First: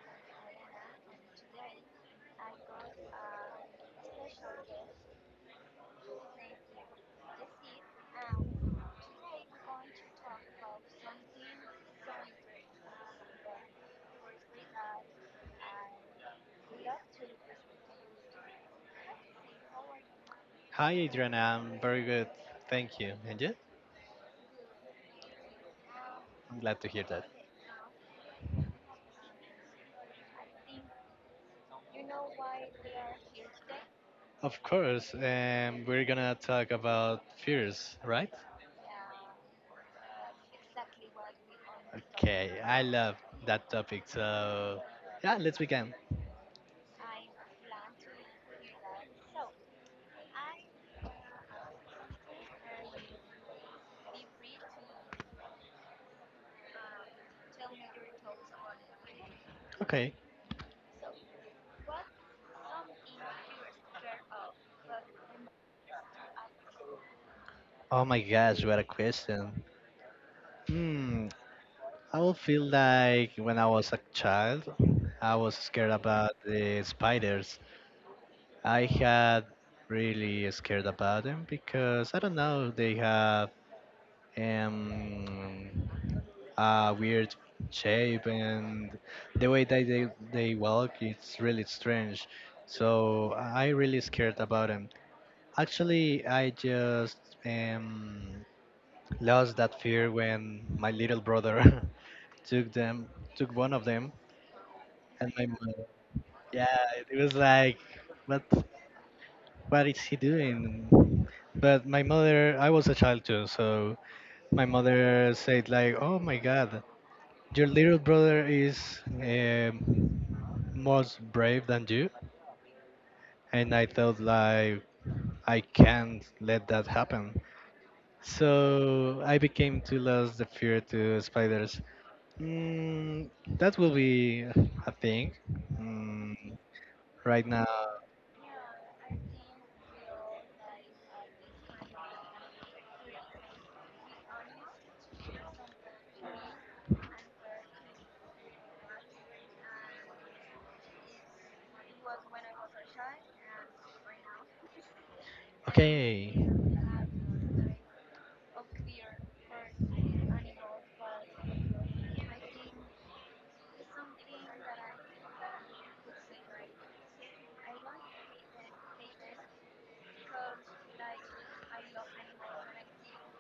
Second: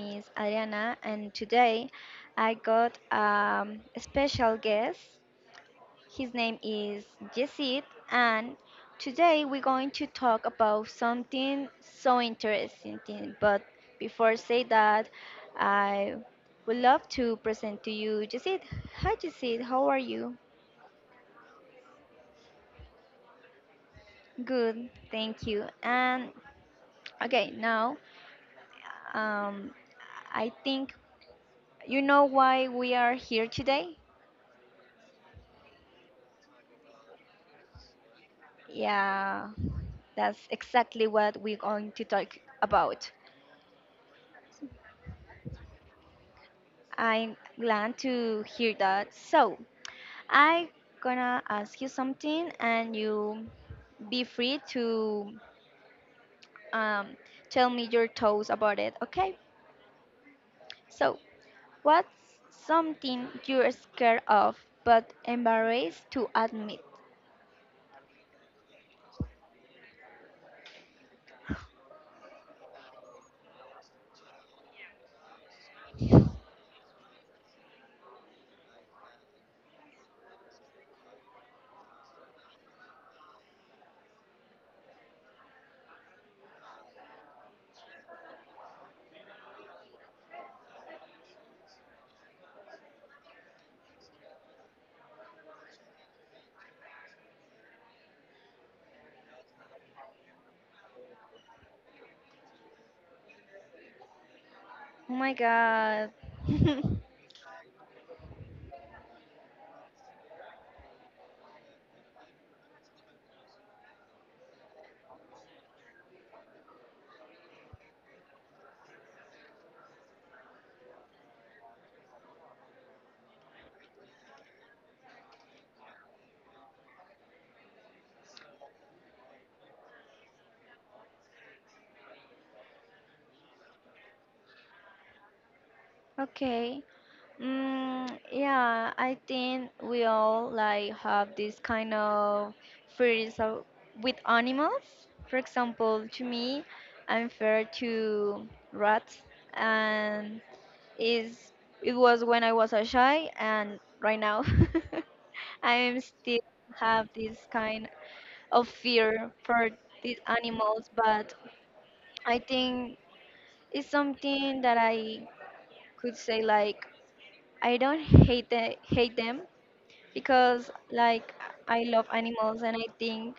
is Adriana, and today I got a special guest. His name is Yesid, and today we're going to talk about something so interesting. But before I say that, I would love to present to you Yesid. Hi, Yesid. How are you? Hi, Adriana. I'm very good. Thank you. And you? Good, thank you. And I'm glad to hear that. okay, now um, I think you know why we are here today? Of course, we're gonna talk about fears, right? Yeah, that's exactly what we're going to talk Okay, I about. love that topic. So, yeah, let's begin. I'm glad to hear that. So, I gonna ask you something and you be free to um, tell me your thoughts about it, okay? Okay. So, what's something you're scared of but embarrassed to admit? Oh my gosh, what a question. Hmm, I will feel like when I was a child, I was scared about the spiders. I had really scared about them because I don't know, they have and a weird shape and the way that they walk it's really strange, so I really scared about them. Actually, I just um, lost that fear when my little brother took them, took one of them, Oh and my my mom, god. yeah, it was like, what, is he doing? But my mother, I was a child too, so my mother said like, oh my god, your little brother is most brave than you, and I thought like, I can't let that happen. So I became to lose the fear to spiders. Mm, that will be a thing. Mm, Okay. right now, Mm, yeah, I think we all like have this kind of fears of, with animals. For example, to me, I'm fair to rats, and is it was when I was a shy, and right now, I'm okay. still have this kind of fear for these animals. But I think it's something that I could say like I don't hate them, because like I love animals and I think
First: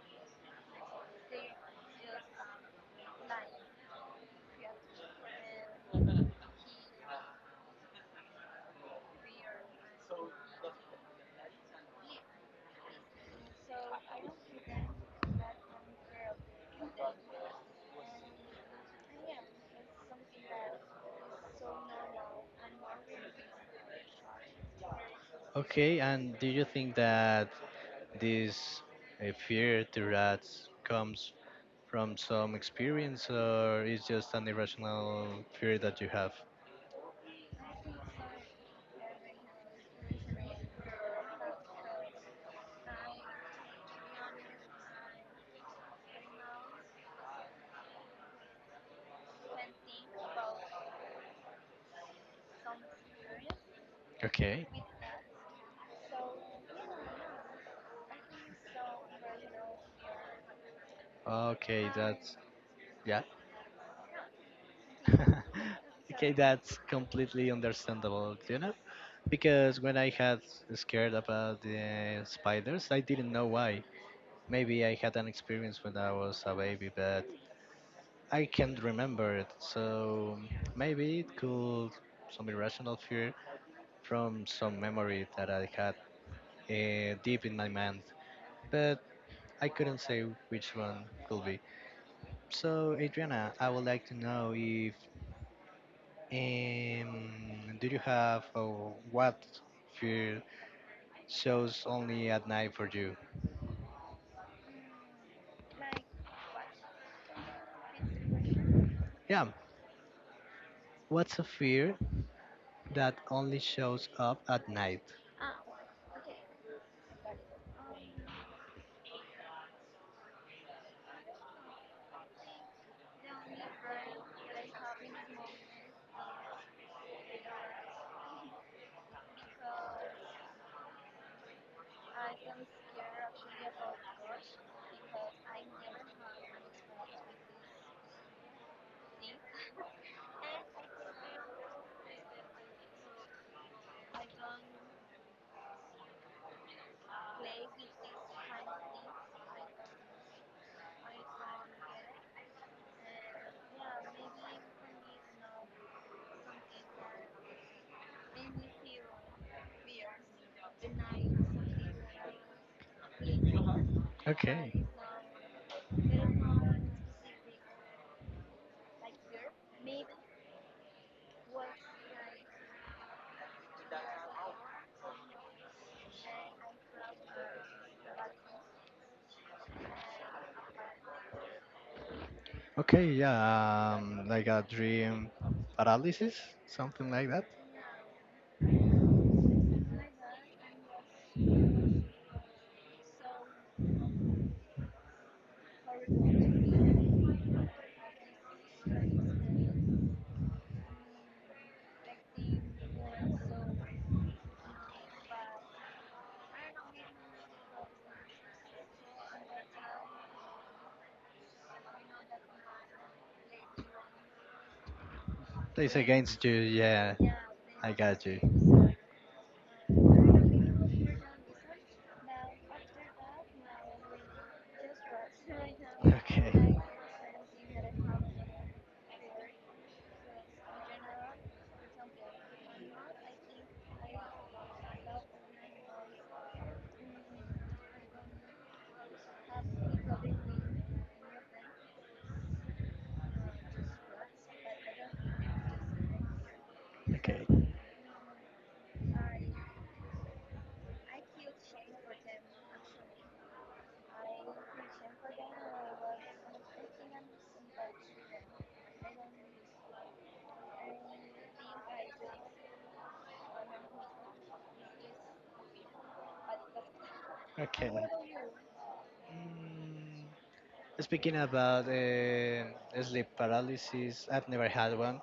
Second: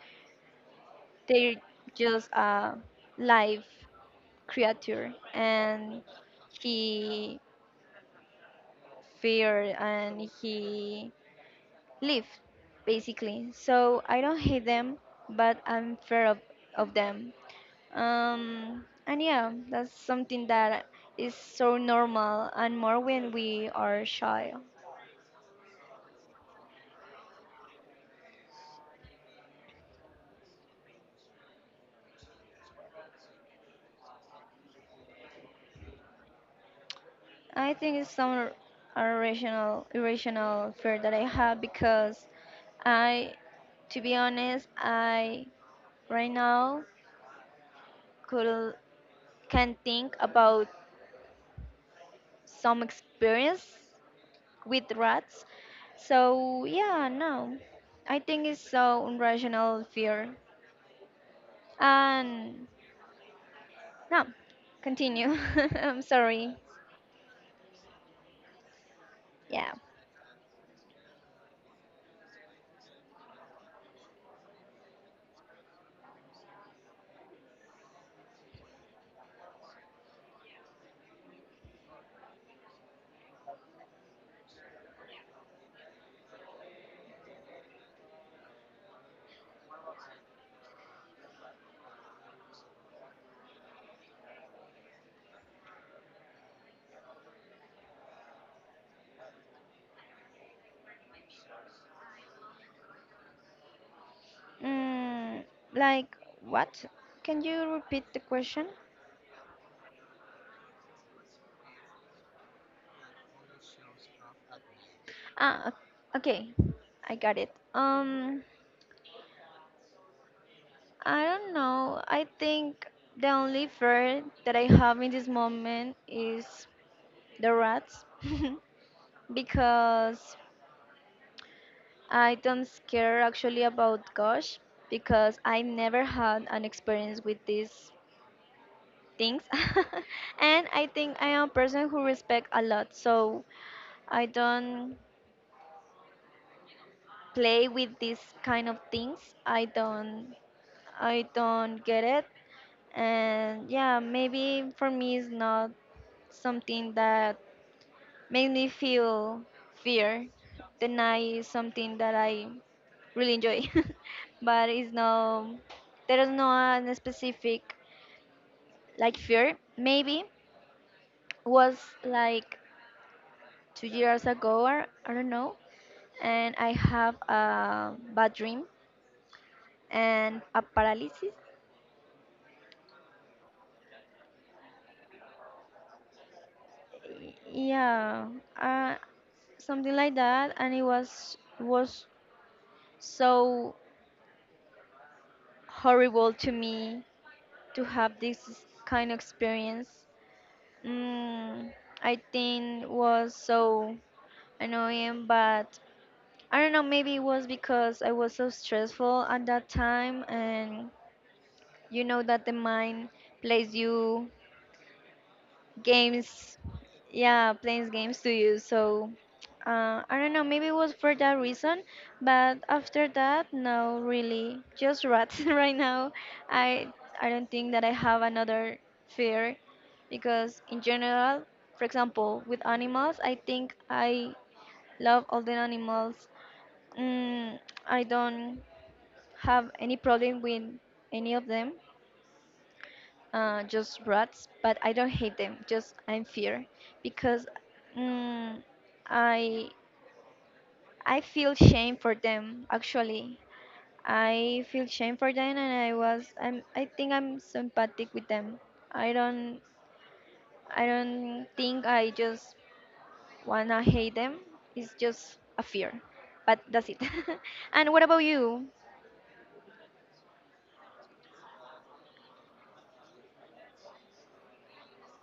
they're just a live creature and he feared and he lived basically. So I don't hate them, but I'm fair of them. And yeah, that's something that is so normal and more when we are shy. Okay. And do you think that this fear to rats comes from some experience, or it's just an irrational fear that you have? I think it's some irrational fear that I have because I, to be honest, I right now could can think about some experience Okay. with rats. So yeah, no, I think it's so irrational fear. Okay, that's And yeah. no, continue. I'm Okay, sorry. that's completely understandable, you know? Yeah. Because when I had scared about the spiders, I didn't know why. Maybe I had an experience when I was a baby, but I can't remember it. So maybe it could some irrational fear from some memory that I had deep in my mind, but I couldn't say which one could be. So, Adriana, I would like to know if do you have or what fear shows only at night for you? Mm, like what? Can you repeat the question? Yeah, what's a fear that only shows up at night? Ah, okay. I got it. I don't know. I think the only fear that I have in this moment is the rats because I don't scare actually about gosh because I never had an experience with these things. And I think I am a person who respect a lot, so I don't play with these kind of things. I don't I don't get it. And yeah, maybe for me it's not something that made me feel fear. The night is something that I really enjoy, but Okay. it's no, there is no an specific like fear. Maybe was like 2 years ago or I don't know, and I have a bad dream and a paralysis. Okay, yeah, like a dream paralysis, something like that. Yeah, uh, something like that, and it was so horrible to me to have this kind of experience. Mm, I think was so annoying, but I don't know. Maybe it was because I was so stressful at that time, and you know that the mind plays you It's against you, games. yeah. Yeah, playing I games got to you. you. So I don't know, maybe it was for that reason, but after that, no, really just rats right now. Okay. I i don't think that I have another fear because in general, for example with animals, I think I love all the animals. Mm, I don't have any problem with any of them. Just rats, but I don't hate them. Just I'm fear Okay. because mm, I I feel shame for them. Actually, I feel shame for them, and I was I think I'm sympathetic with them. I don't I don't think I just wanna hate them. It's just a fear, but that's it. Okay. And what about you? Mm, speaking about sleep paralysis, I've never had one.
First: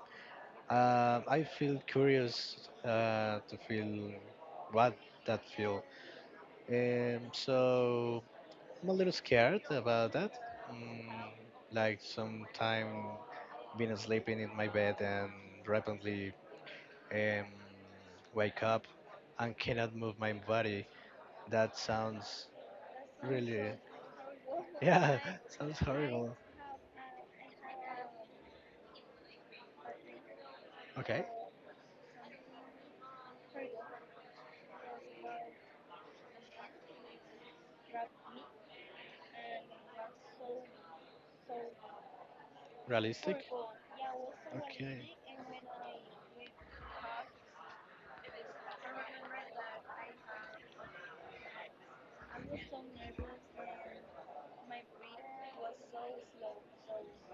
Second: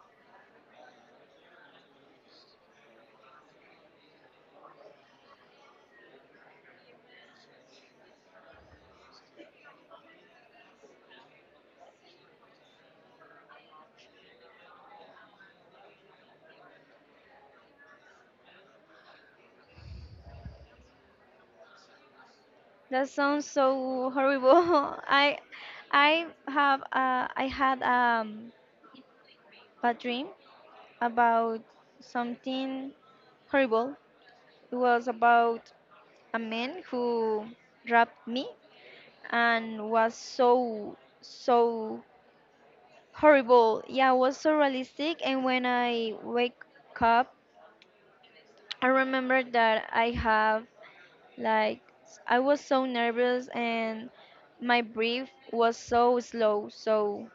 I feel curious to feel what that feel. So I'm a little scared about that. Mm, like sometime been sleeping in my bed and rapidly um, wake up and cannot move my body. That sounds That sounds really, so horrible. yeah, I sounds I horrible. have I had bad dream Okay, about something horrible. It was about a man who grabbed me and was so, so realistic. horrible. Yeah, it was so realistic. Okay. And when I wake up, I remember that I have like, I was so nervous and my breath was so slow. So,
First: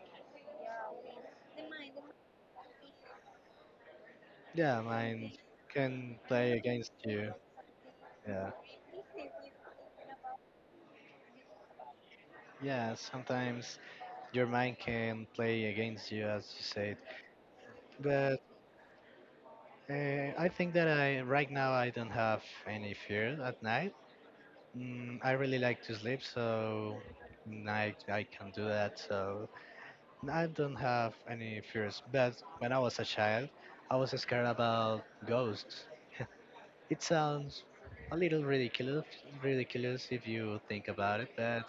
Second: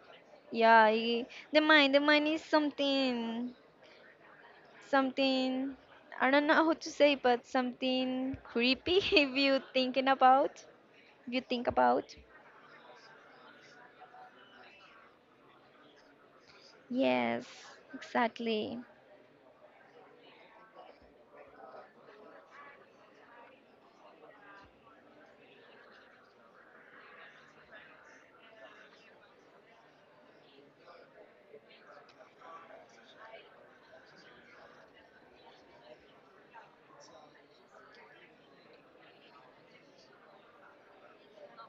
yeah, I, the mind is something. Yeah, mine Something can I don't know play how to against say, you. but something Yeah. creepy if you thinking about. If you think about. Yeah, sometimes your mind can play against you, as you said. Yes, But exactly. I think that I right now I don't have any fear at night. I really like to sleep, so I can do that. So I don't have any fears. But when I was a child, I was scared about ghosts. It sounds a little ridiculous, if you think about it, but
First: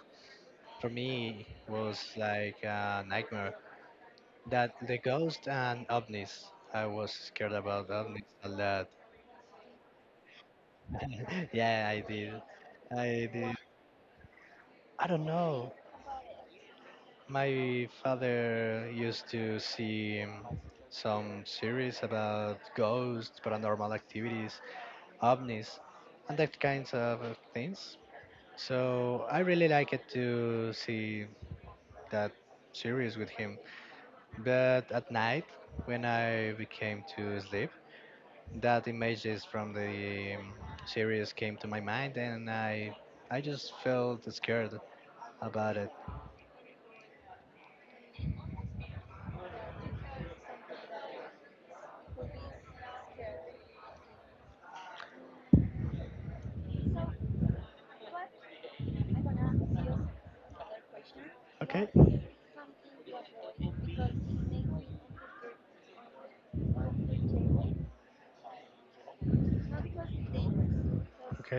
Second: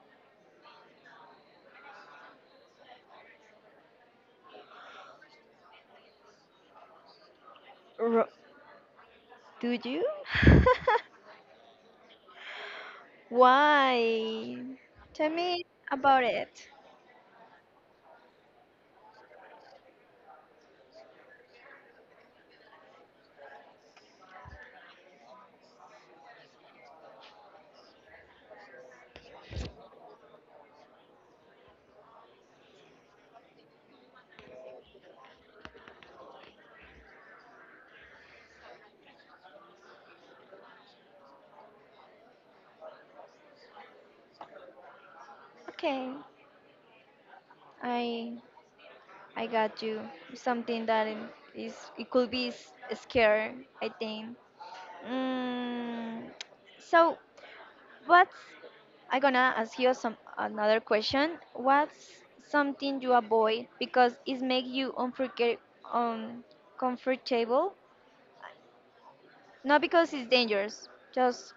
for me was like a nightmare. That the ghost and ovnis. I was scared about ovnis Ro- a lot. Do you? Yeah, I did. I did. Why? I don't Tell me know. about it. My father used to see some series about ghosts, paranormal activities, ovnis, and that kinds of things. So I really liked to see that series with him. But at night, when I became to sleep, that images from the series came to my mind, and I just felt scared about it. Okay, I I got you. Something that is it could be scary. I think. Mm, so what's I gonna ask you some another question. What's something you avoid because it makes you unforget uncomfortable? Not because it's dangerous, just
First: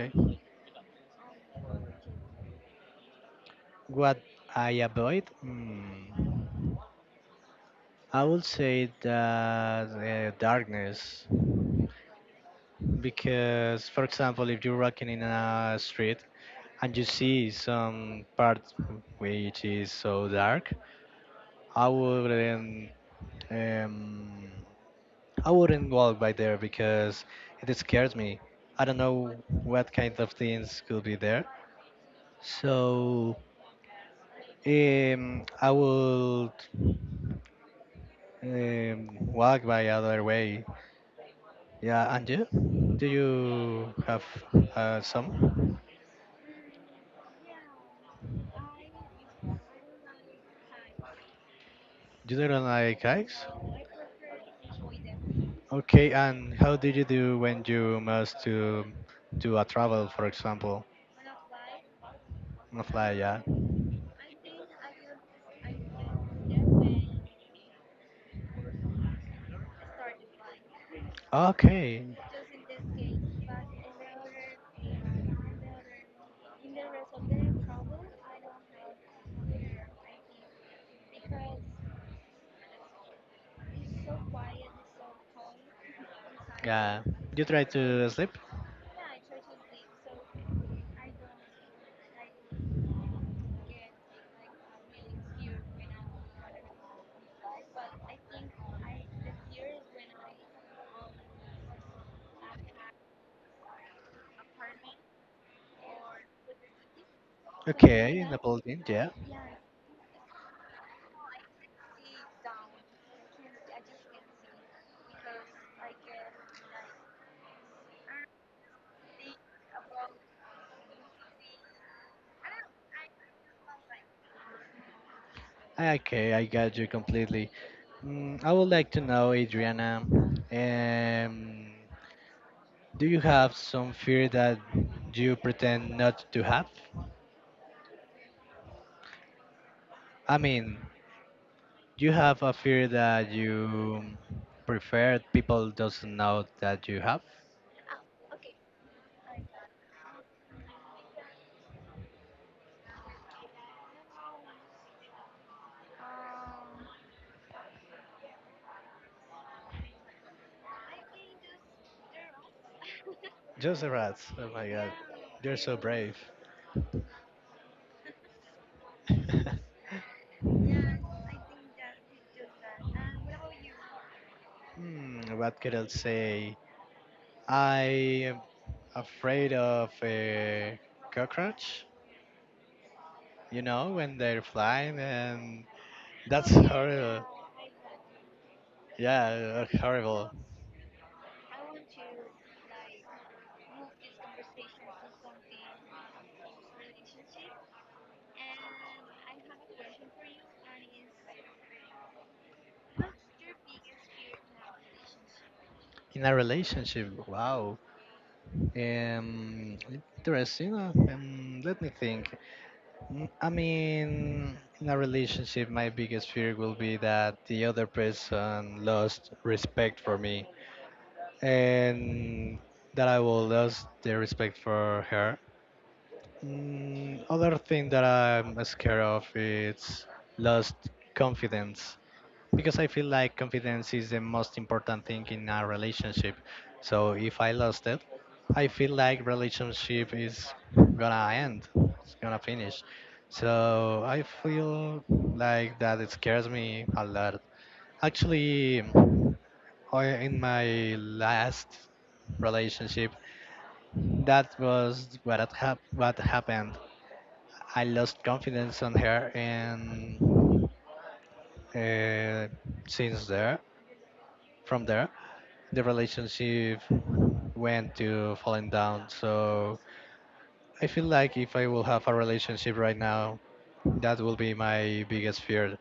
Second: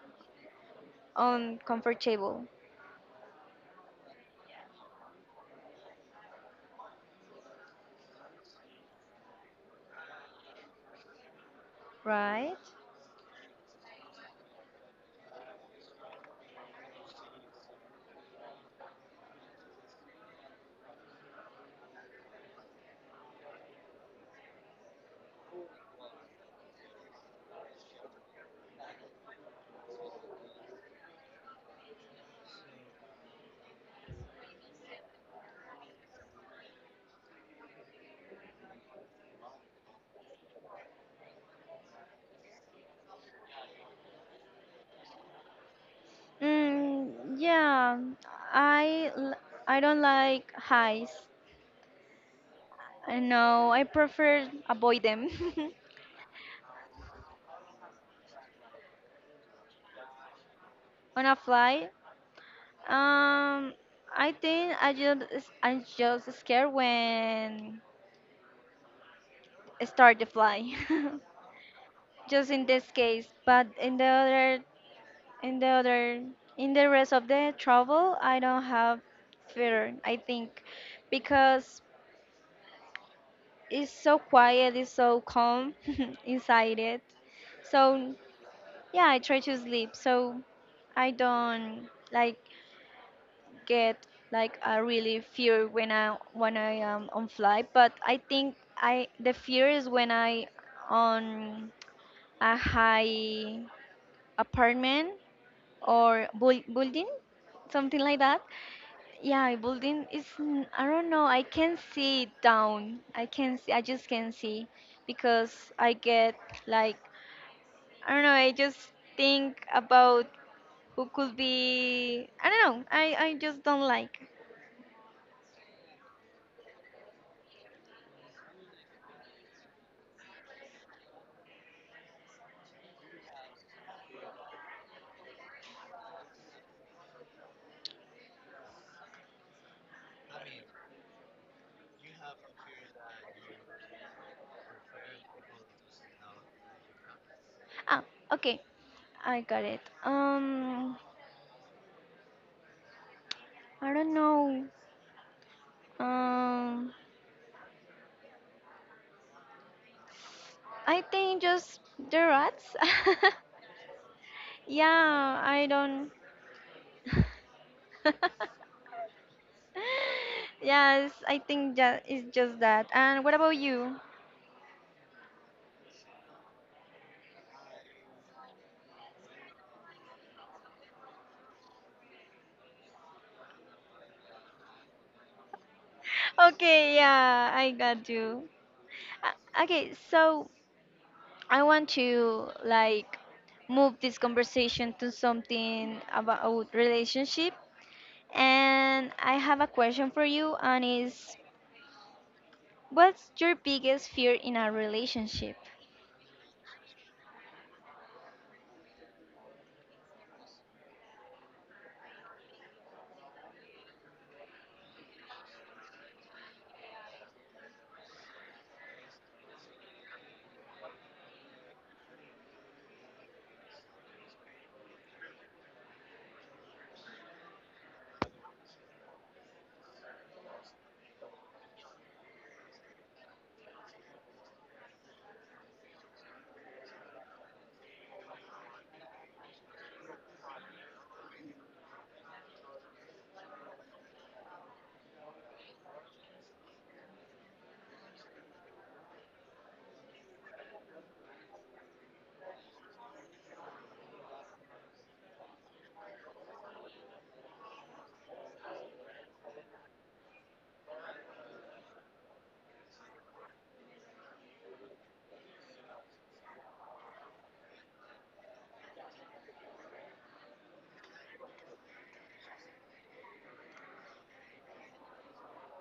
uncomfortable, What I avoid, I would say that darkness. right? Because for example if you're walking in a street and you see some part which is so dark, I wouldn't um, I wouldn't walk by there because it scares me. I don't know what kind of things could be there, so I would walk by other way. Yeah, and you, do you have some, Mm, yeah, I l- I don't like highs. you don't like I hikes? know I prefer avoid them. Okay, and how did you do when you must to do a travel, for example, On a flight. on a flight? Yeah. Um, I think I'm just scared when start the fly, Okay. just in this case. But in the other, in the rest of the travel, I don't have fear, I think, because it's so quiet, it's so calm inside it. Yeah. You try to So sleep? yeah, I try to sleep. So I don't like get like a really fear when I am on flight. But I think I the fear is when I on a high apartment or building, something like Okay, in the that. building. Yeah. Yeah, building is I don't know. I can see it down. I can see. I just can see because I get like I don't know. I just think about who could be. I don't know. I just don't like. Ah, okay, I got you completely. I would like to know, Adriana, um, do you have some fear that you pretend not to have? I mean, do you have a fear that you prefer people doesn't know that you have? Ah, okay. I got it. I don't know. Um, I think just the rats. Just the rats. Oh my god. Yeah, They're I so don't. brave. Yes, I think it's just that. And what about you? Hmm, what could I say? I am afraid of a cockroach, you know, when they're flying, and that's Okay, horrible. yeah, I got you. Yeah, Okay, horrible. so I want to like move this conversation to something about relationship. And I have a question for you, and is what's your biggest fear in a relationship? In a relationship, wow. Um, interesting. Let me think. I mean, in a relationship, my biggest fear will be that the other person lost respect for me and that I will lose the respect for her. Other thing that I'm scared of is lost confidence, because I feel like confidence is the most important thing in a relationship. So if I lost it, I feel like relationship is gonna end, it's gonna finish. So I feel like that it scares me a lot. Actually, in my last relationship, that was what had what happened. I lost confidence on her, and uh, since there, from there, the relationship went to falling down. So I feel like if I will have a relationship right now, that will be my biggest fear.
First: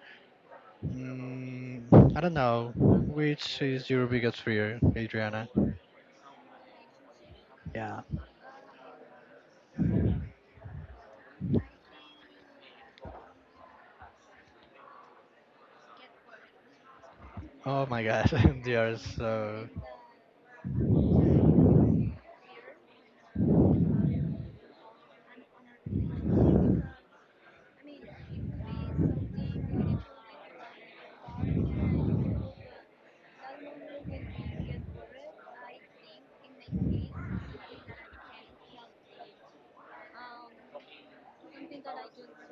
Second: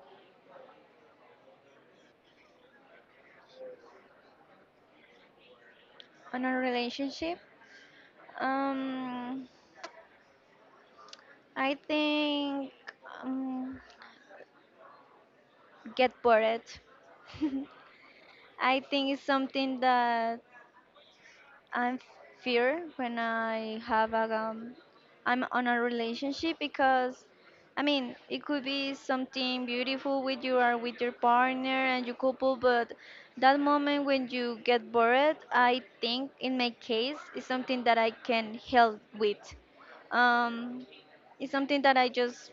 Mm, I don't know. Which is your biggest fear, Adriana? On a relationship, Yeah. um, I think um, get bored. Oh my gosh, they I are think it's so. something that I'm fear when I have a I'm on a relationship because I mean it could be something beautiful with you or with your partner and your couple, but that moment when you get bored, I think in my case is something that I can help with. Um, it's something that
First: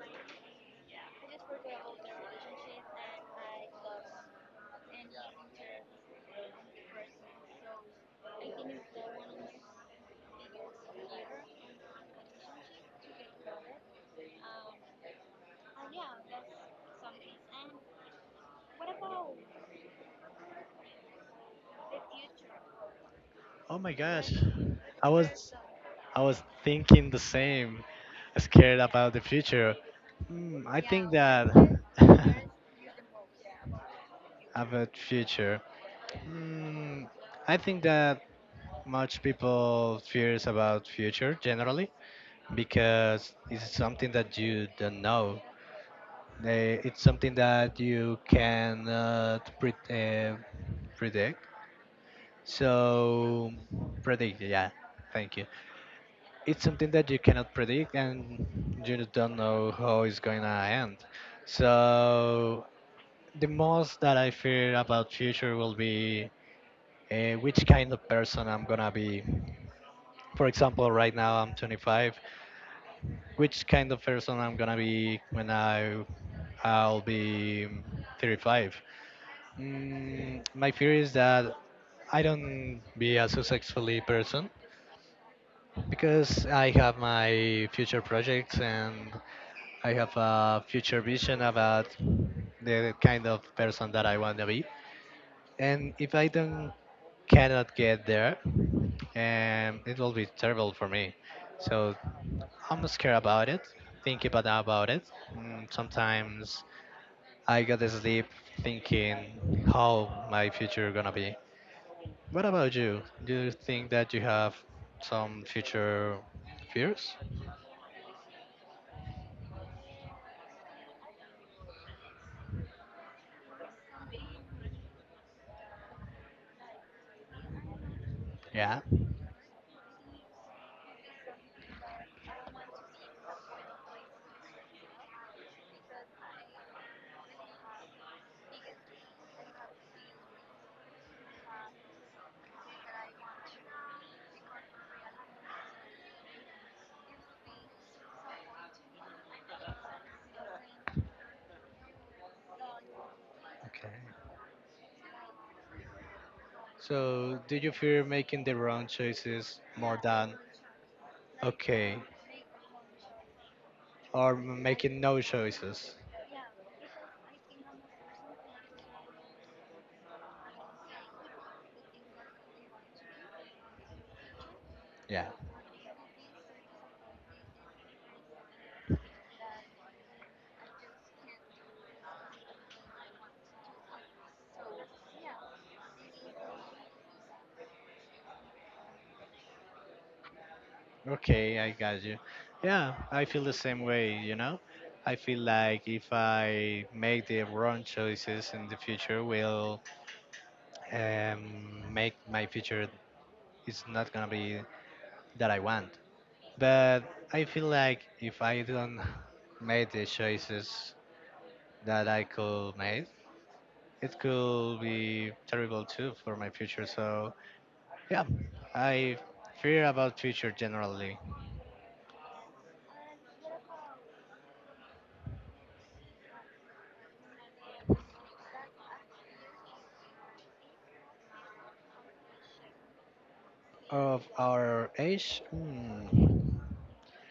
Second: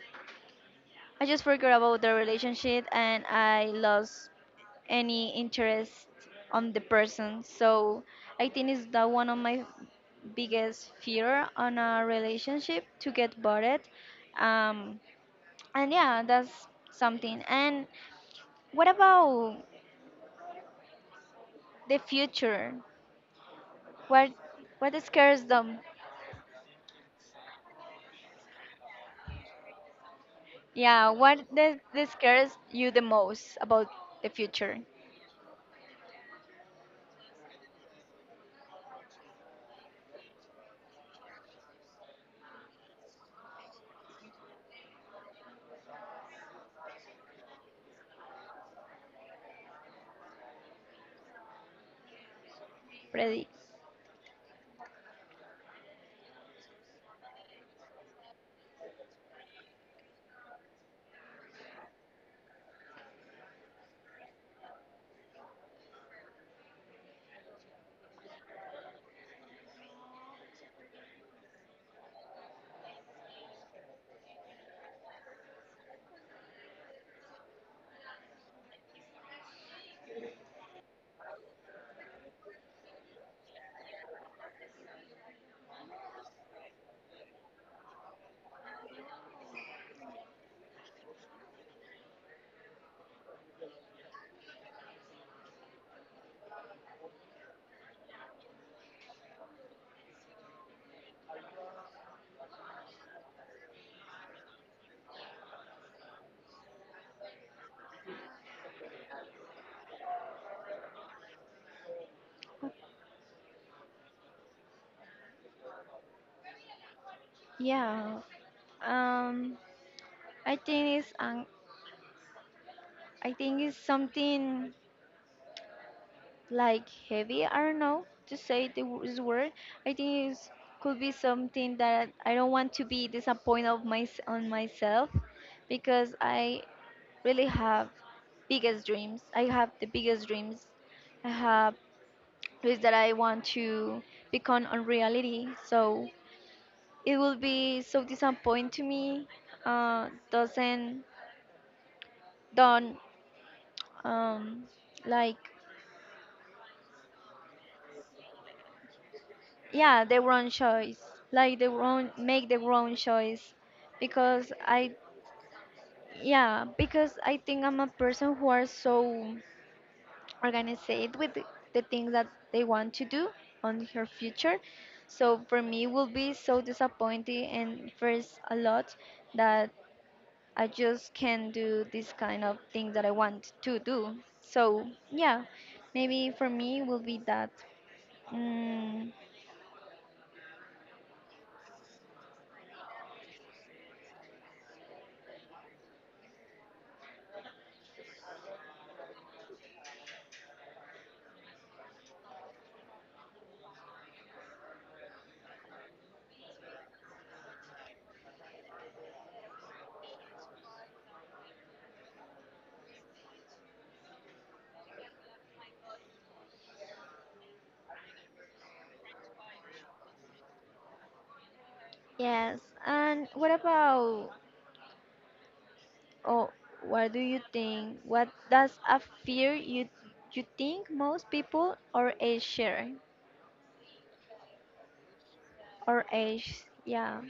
I just forgot about the relationship and I lost any interest on the person. So I think it's that one of my biggest fear on a relationship to get bored. Um, and yeah, that's something. And what about the future? Oh my What gosh, what I scares was them? I was thinking the same, scared about the future. I Yeah, think that that scares you the most about the future, about future. Mm, I think that much people fears about future generally because it's something that you don't know. It's something that you cannot predict. Freddy? So predict, yeah. Thank you. It's something that you cannot predict and you don't know how it's going to end. So the most that I fear about future will be which kind of person I'm gonna be, for example, right now I'm 25. Which kind of person I'm gonna be when I'll be 35? My fear is that I don't be a successfully person because I have my future projects and I have a future vision about the kind of person that I want to be. And if I don't cannot get there, it will be terrible for me. So I'm scared about it, thinking about it. Sometimes I go to sleep thinking how my future gonna be. What about you? Do you think that you have some future fears? Yeah, um, I think it's an I think it's something like heavy. I don't know to say Yeah. the this word. I think it could be something that I don't want to be disappointed of my on myself because I really have biggest dreams. I have the biggest dreams. I have dreams that I want to become on reality. So it will be so disappointing to me. Uh, doesn't don't Okay. um, like So do you fear making the wrong choices more yeah the than wrong choice like the okay, wrong make the wrong choice or because I making no choices? yeah because I think I'm a person who are so organized with the things that they want to do on her future. Yeah. So for me it will be so disappointing and first a lot that I just can't do this kind of things that I want to do. So yeah, maybe for me it will be that. Mm, Okay, I got you. Yeah, I feel the same way, you know? I feel like if I make the wrong choices in the future will um, make my future, it's not gonna be that I want. But I feel like if I don't make the choices that I could make, it could be terrible too for my future. So yeah, I fear about future generally. yes, and what about oh, what do you think? What does a fear you you think most people our age share? Of our age, Our hmm. age, yeah.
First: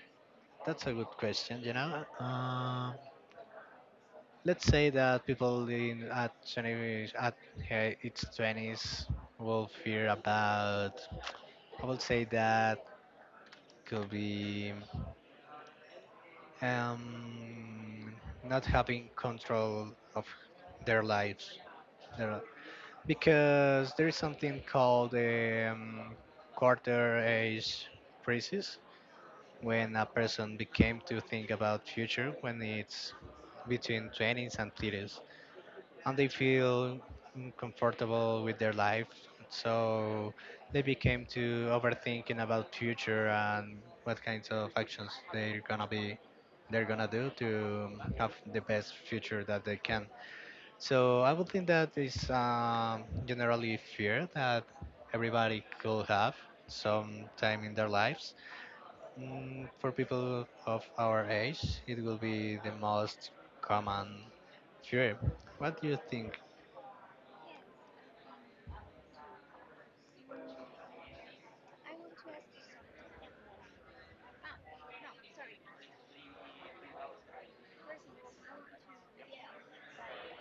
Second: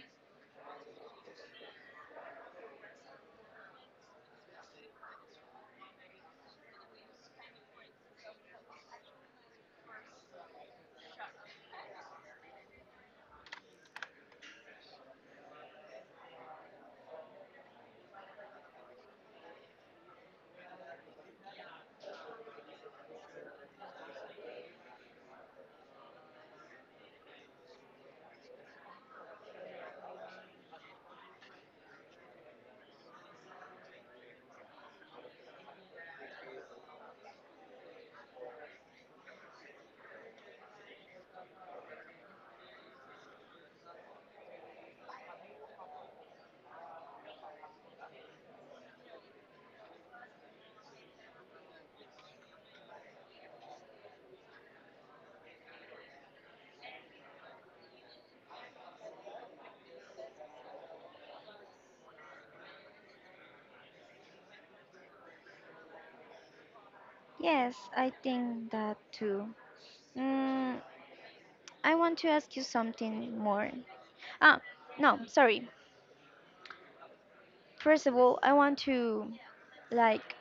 That's a good question. You know, Um let's say that people in at 20 at its twenties will fear about. I would say that could be um, not having control of their lives, their, because there is something called quarter age crisis, when a person became to think about future when it's between 20s and 30s and they feel comfortable with their life, so they became to overthinking about future and what kinds of actions they're gonna be they're gonna do to have the best future that they can. So I would think that is generally fear that everybody could have sometime in their lives. For people of our age it will be the most common fear. What do you think? Yes, I think that too. Mm, I want to ask you something more. Ah, no, sorry. First of all, I want to like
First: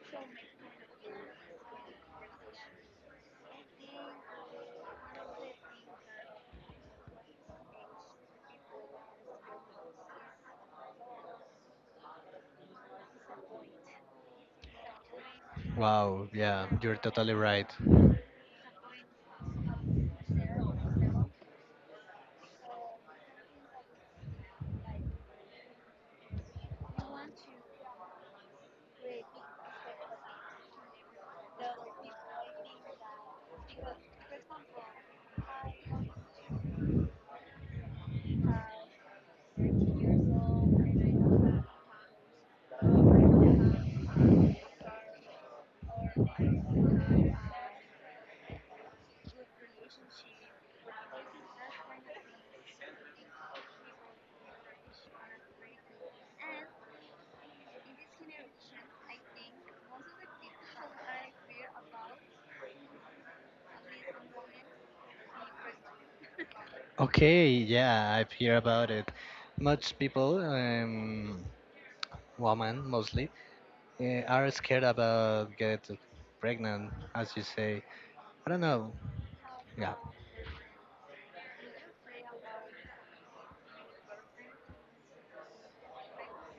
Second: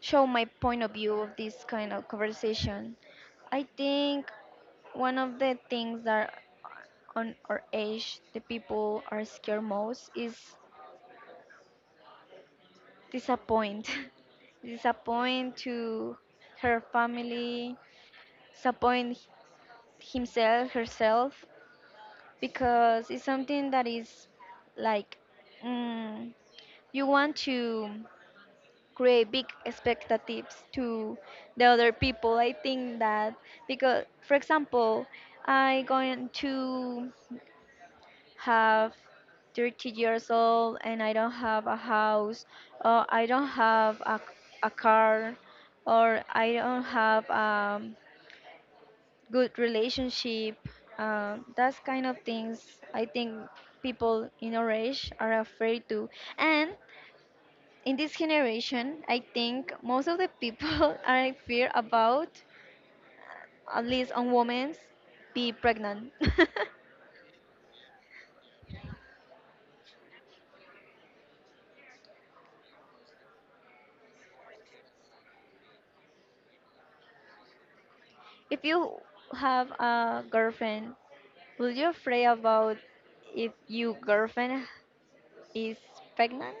show my point of view of this kind of conversation. I think one of the things that on our age the people are scared most is disappoint disappoint to Wow, yeah, her you're totally right. family, disappoint himself herself, because it's something that is like mm, you want to create big expectatives to the other people, I think, that because for example I going to have 30 years old and I don't have a house, or I don't have a car, or I don't have a good relationship. That's kind of things I think people in our age are afraid to. And in this generation, I think most of the people are in fear about, at least on women's, be pregnant. Okay, yeah, I've heard about it. Much people, women mostly, are scared about get pregnant, as you say. I If don't you know. have Yeah, a girlfriend, would you afraid about if your girlfriend is pregnant?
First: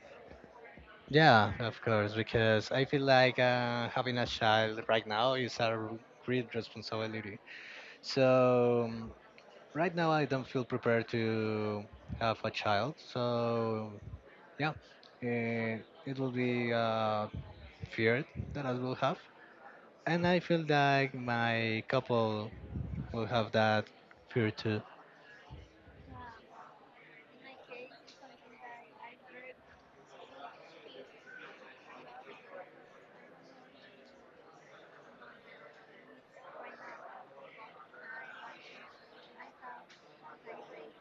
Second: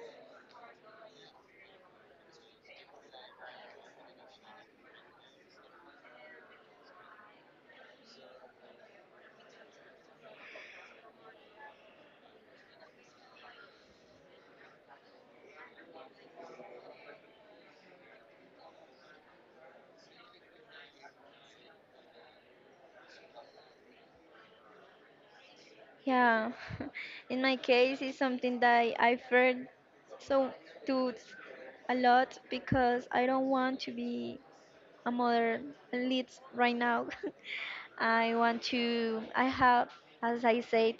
yeah, of course, because I feel like having a child right now is a great responsibility. So right now I don't feel prepared to have a child. So yeah, it will be feared that I will have, and I feel like my couple will have that fear too. Yeah, in my case, it's something that I feared so to a lot because I don't want to be a mother at least right now. I want to. I have, as I said,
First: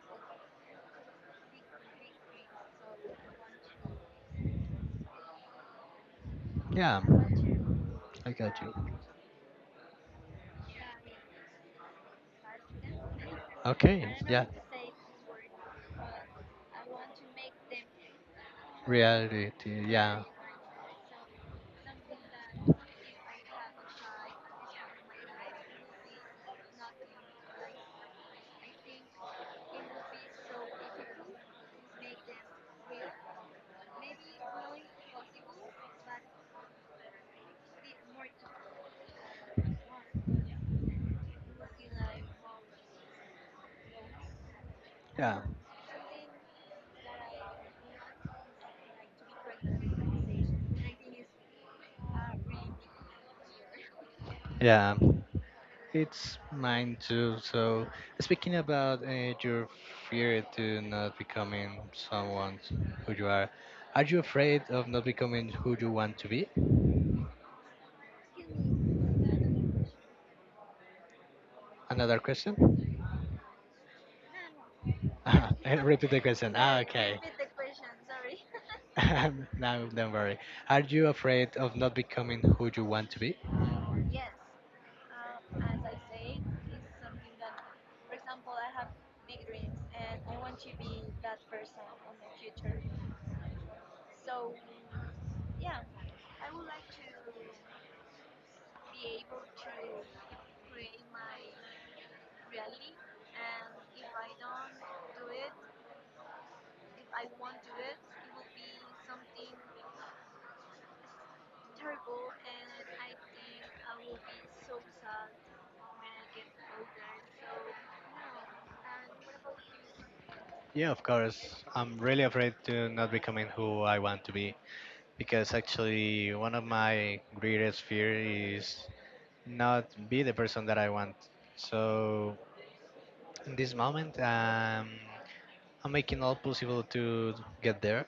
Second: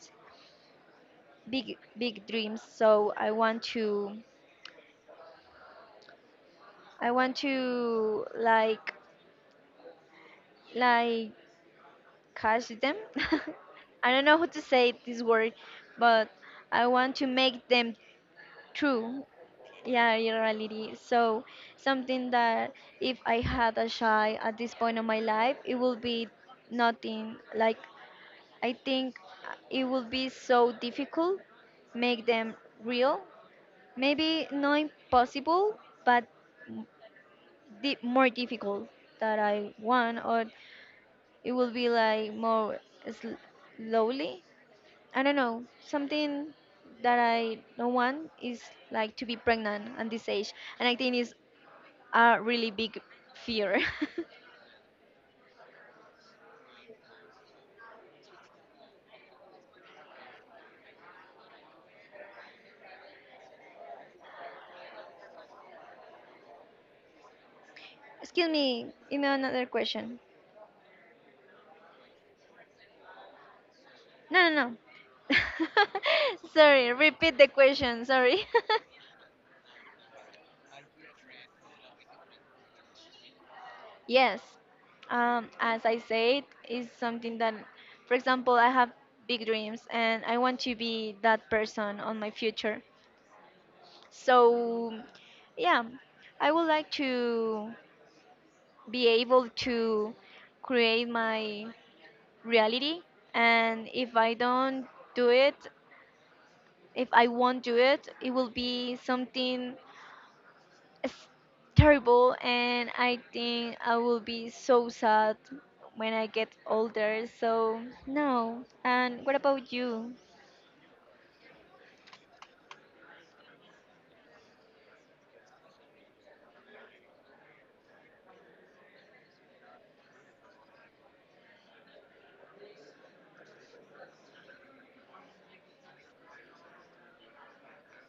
big big dreams. So I want to. Yeah, I want to I got you. Like cash them. Okay, I don't know yeah, how to say this word, but I want to make them true. reality. Yeah, Yeah, in reality. So something that if I had a child at this point of my life, it would be nothing. Like I think it would be so difficult make them real. Maybe not impossible, but more difficult that I want, or it will be like more sl- slowly. I don't yeah, know. Something that I don't want is like to be pregnant at this age, and I think it's a really big fear. yeah. It's mine too. So, speaking about your fear to not becoming someone who you are you afraid of not becoming who you want to be? Excuse me. Give me another question. Another question? No, no, no. Ah, repeat the question. Ah, Sorry. okay. Repeat the question. Sorry. No, don't worry. Are you afraid of not becoming who you want to be? Yes. As I said, is something that, for example, I have big dreams and I want to be that person on my future. So, yeah, I would like to be able to create my reality. And if I don't do it, if I won't do it, it will be something s- terrible. And I think I will be so sad when I get older. So, no. And what about you? Yeah, of course. I'm really afraid to not becoming who I want to be, because actually one of my greatest fear is not be the person that I want. So in this moment, I'm making all possible to get there,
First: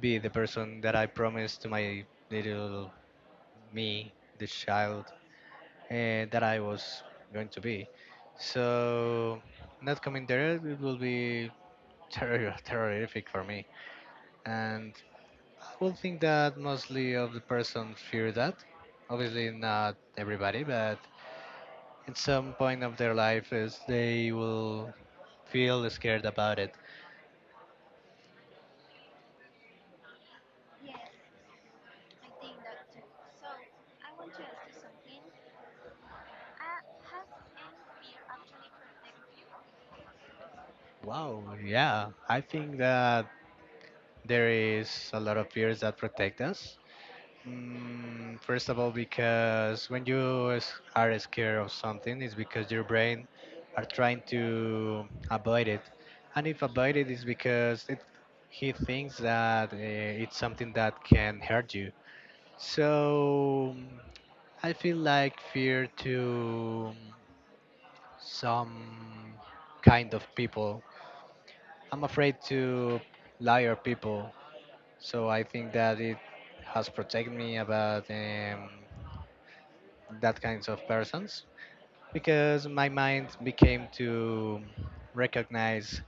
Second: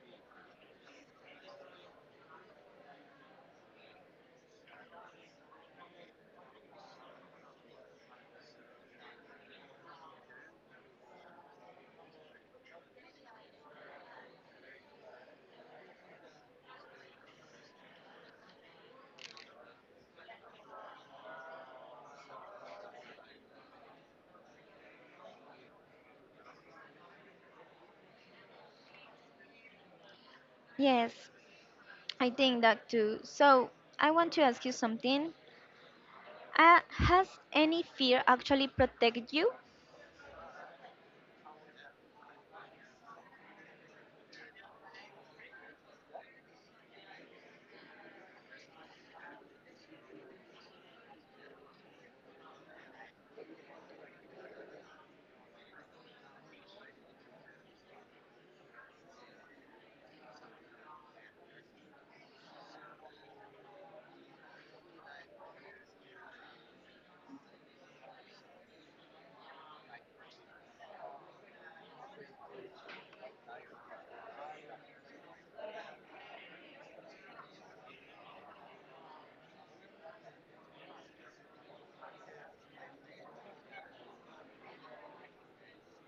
be the person that I promised to my little me, the child that I was going to be. So not coming there, it will be terrific for me, and I will think that mostly of the person fear that. Obviously, not everybody, but in some point of their life is they will feel scared about it. Yes, I think that too. So, I want to ask you something. Has any fear actually protected you? Wow, yeah, I think that there is a lot of fears that protect us. First of all, because when you are scared of something, it's because your brain are trying to avoid it, and if avoid it, it's because he thinks that it's something that can hurt you. So I feel like fear to some kind of people. I'm afraid to liar people, so I think that it has protected me about that kinds of persons because my mind became to recognize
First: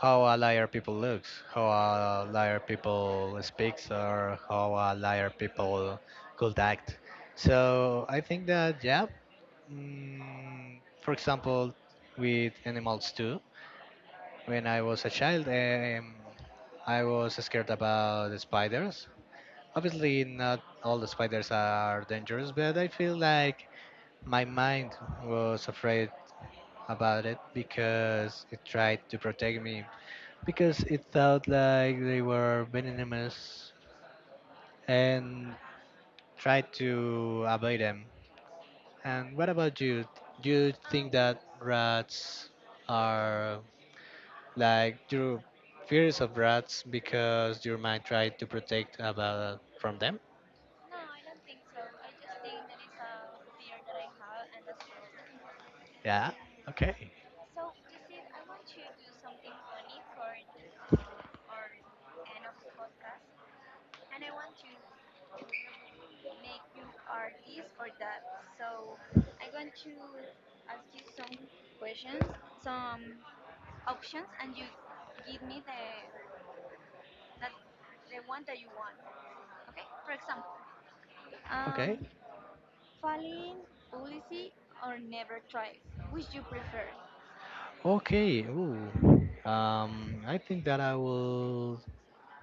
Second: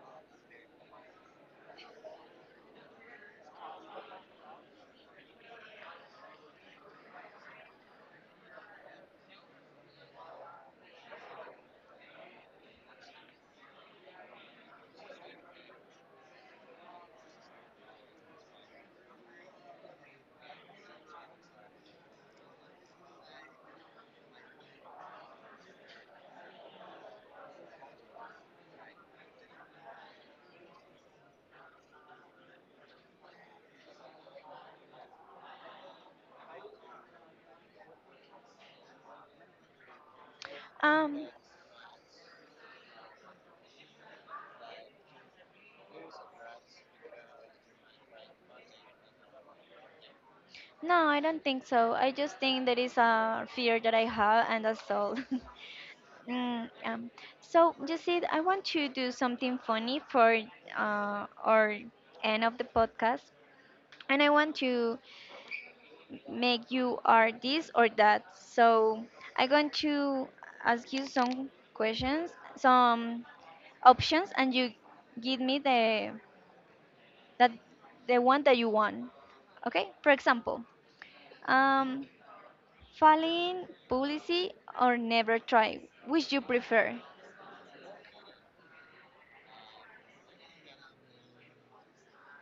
how a liar people looks, how a liar people speaks, or how a liar people could act. So I think that yeah, for example, with animals too. When I was a child, I was scared about the spiders. Obviously, not all the spiders are dangerous, but I feel like my mind was afraid about it because it tried to protect me because it thought like they were venomous and tried to avoid them. And what about you? Do you think Um, that rats are like your fears of rats because your mind tried to protect about from them? no, I don't think so. I just think there is a fear that I have, and that's all. Yeah, Mm, okay. So you see, I want to do something funny for our end of the podcast, and I want to make you are this or that. So I'm going to ask you some questions, some options, and you give me that the one that you want. Okay, for example, Okay. um, falling policy or never try. Which you prefer? Okay, ooh. I think that I will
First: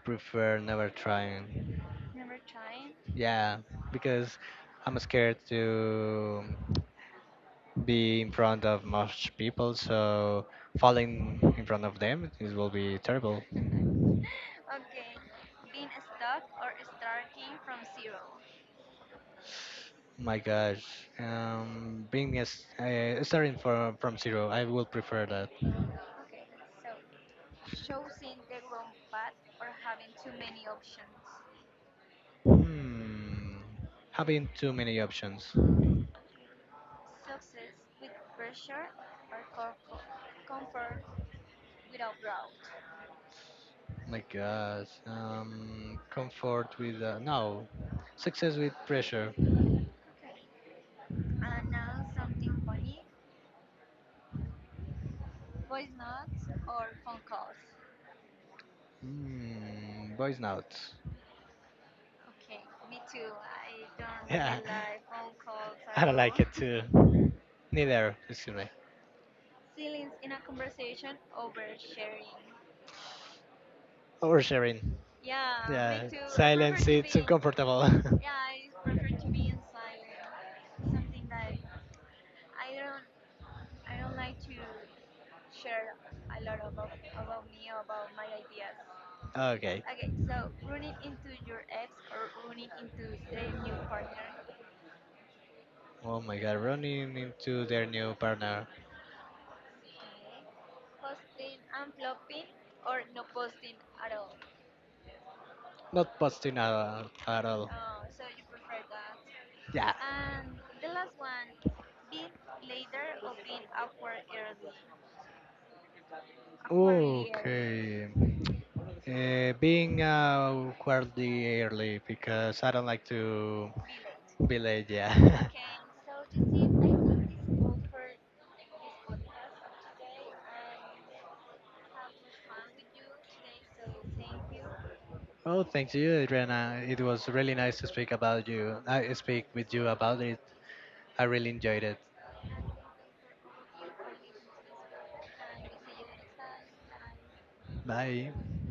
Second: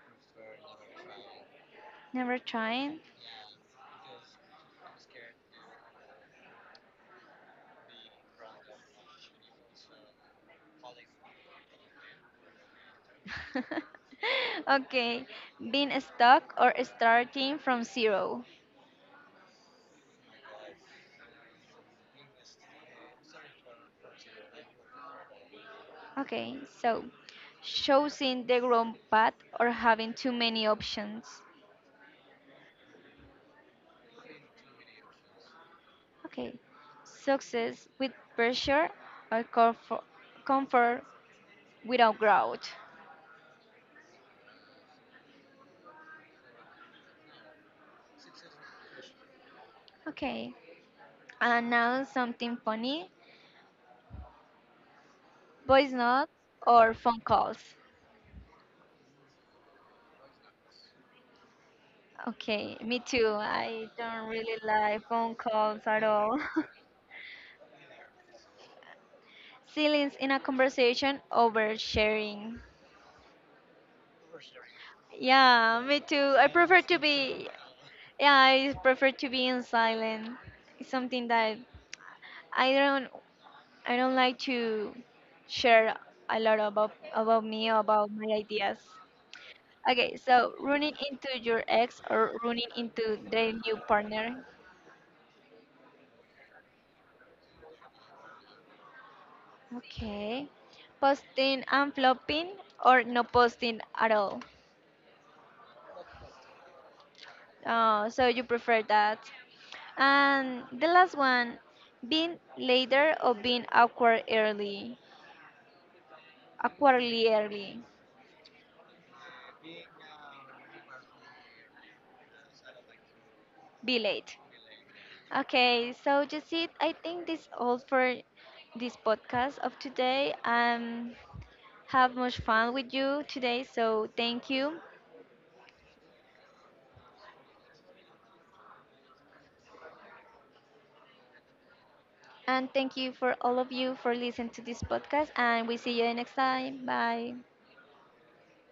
prefer never trying, Never trying. yeah, because I'm scared to be in front of much people, so falling in front of them it will be terrible. Okay, being stuck or starting from zero. My gosh, being as starting from zero, I will prefer that. Okay, so choosing the wrong path or having too many options. Hmm. Having too many options. Okay, success with pressure or comfort without growth. My God. Comfort with no. Success with pressure. Okay, and now something funny, voice notes or phone calls. Hmm. Voice notes. Okay, me too. I don't really like phone calls at all. Too. Neither. Excuse me. Ceilings in a conversation over sharing. Oversharing. Yeah, me too. I prefer to be Uncomfortable. yeah, I prefer to be in silent. It's something that I don't I don't like to share a lot about me about my ideas. Okay. Okay, so running into your ex or running into their new partner. Oh my god, running into their new partner. Okay. Posting and flopping or no posting at all. Not posting at all. Oh, so you prefer that. Yeah. And the last one, being later or being awkward early. Awkwardly early. Okay. Being awkwardly early because I don't like to Be late. be late, yeah. Okay, so just it. I think this all for this podcast of today. Have much fun with you today. So thank you. Oh, thank you, Adriana. It was really nice to speak about you. I speak with you about it. I really enjoyed it. And thank you for all of you for listening to this podcast. And we see you next time. Bye. Bye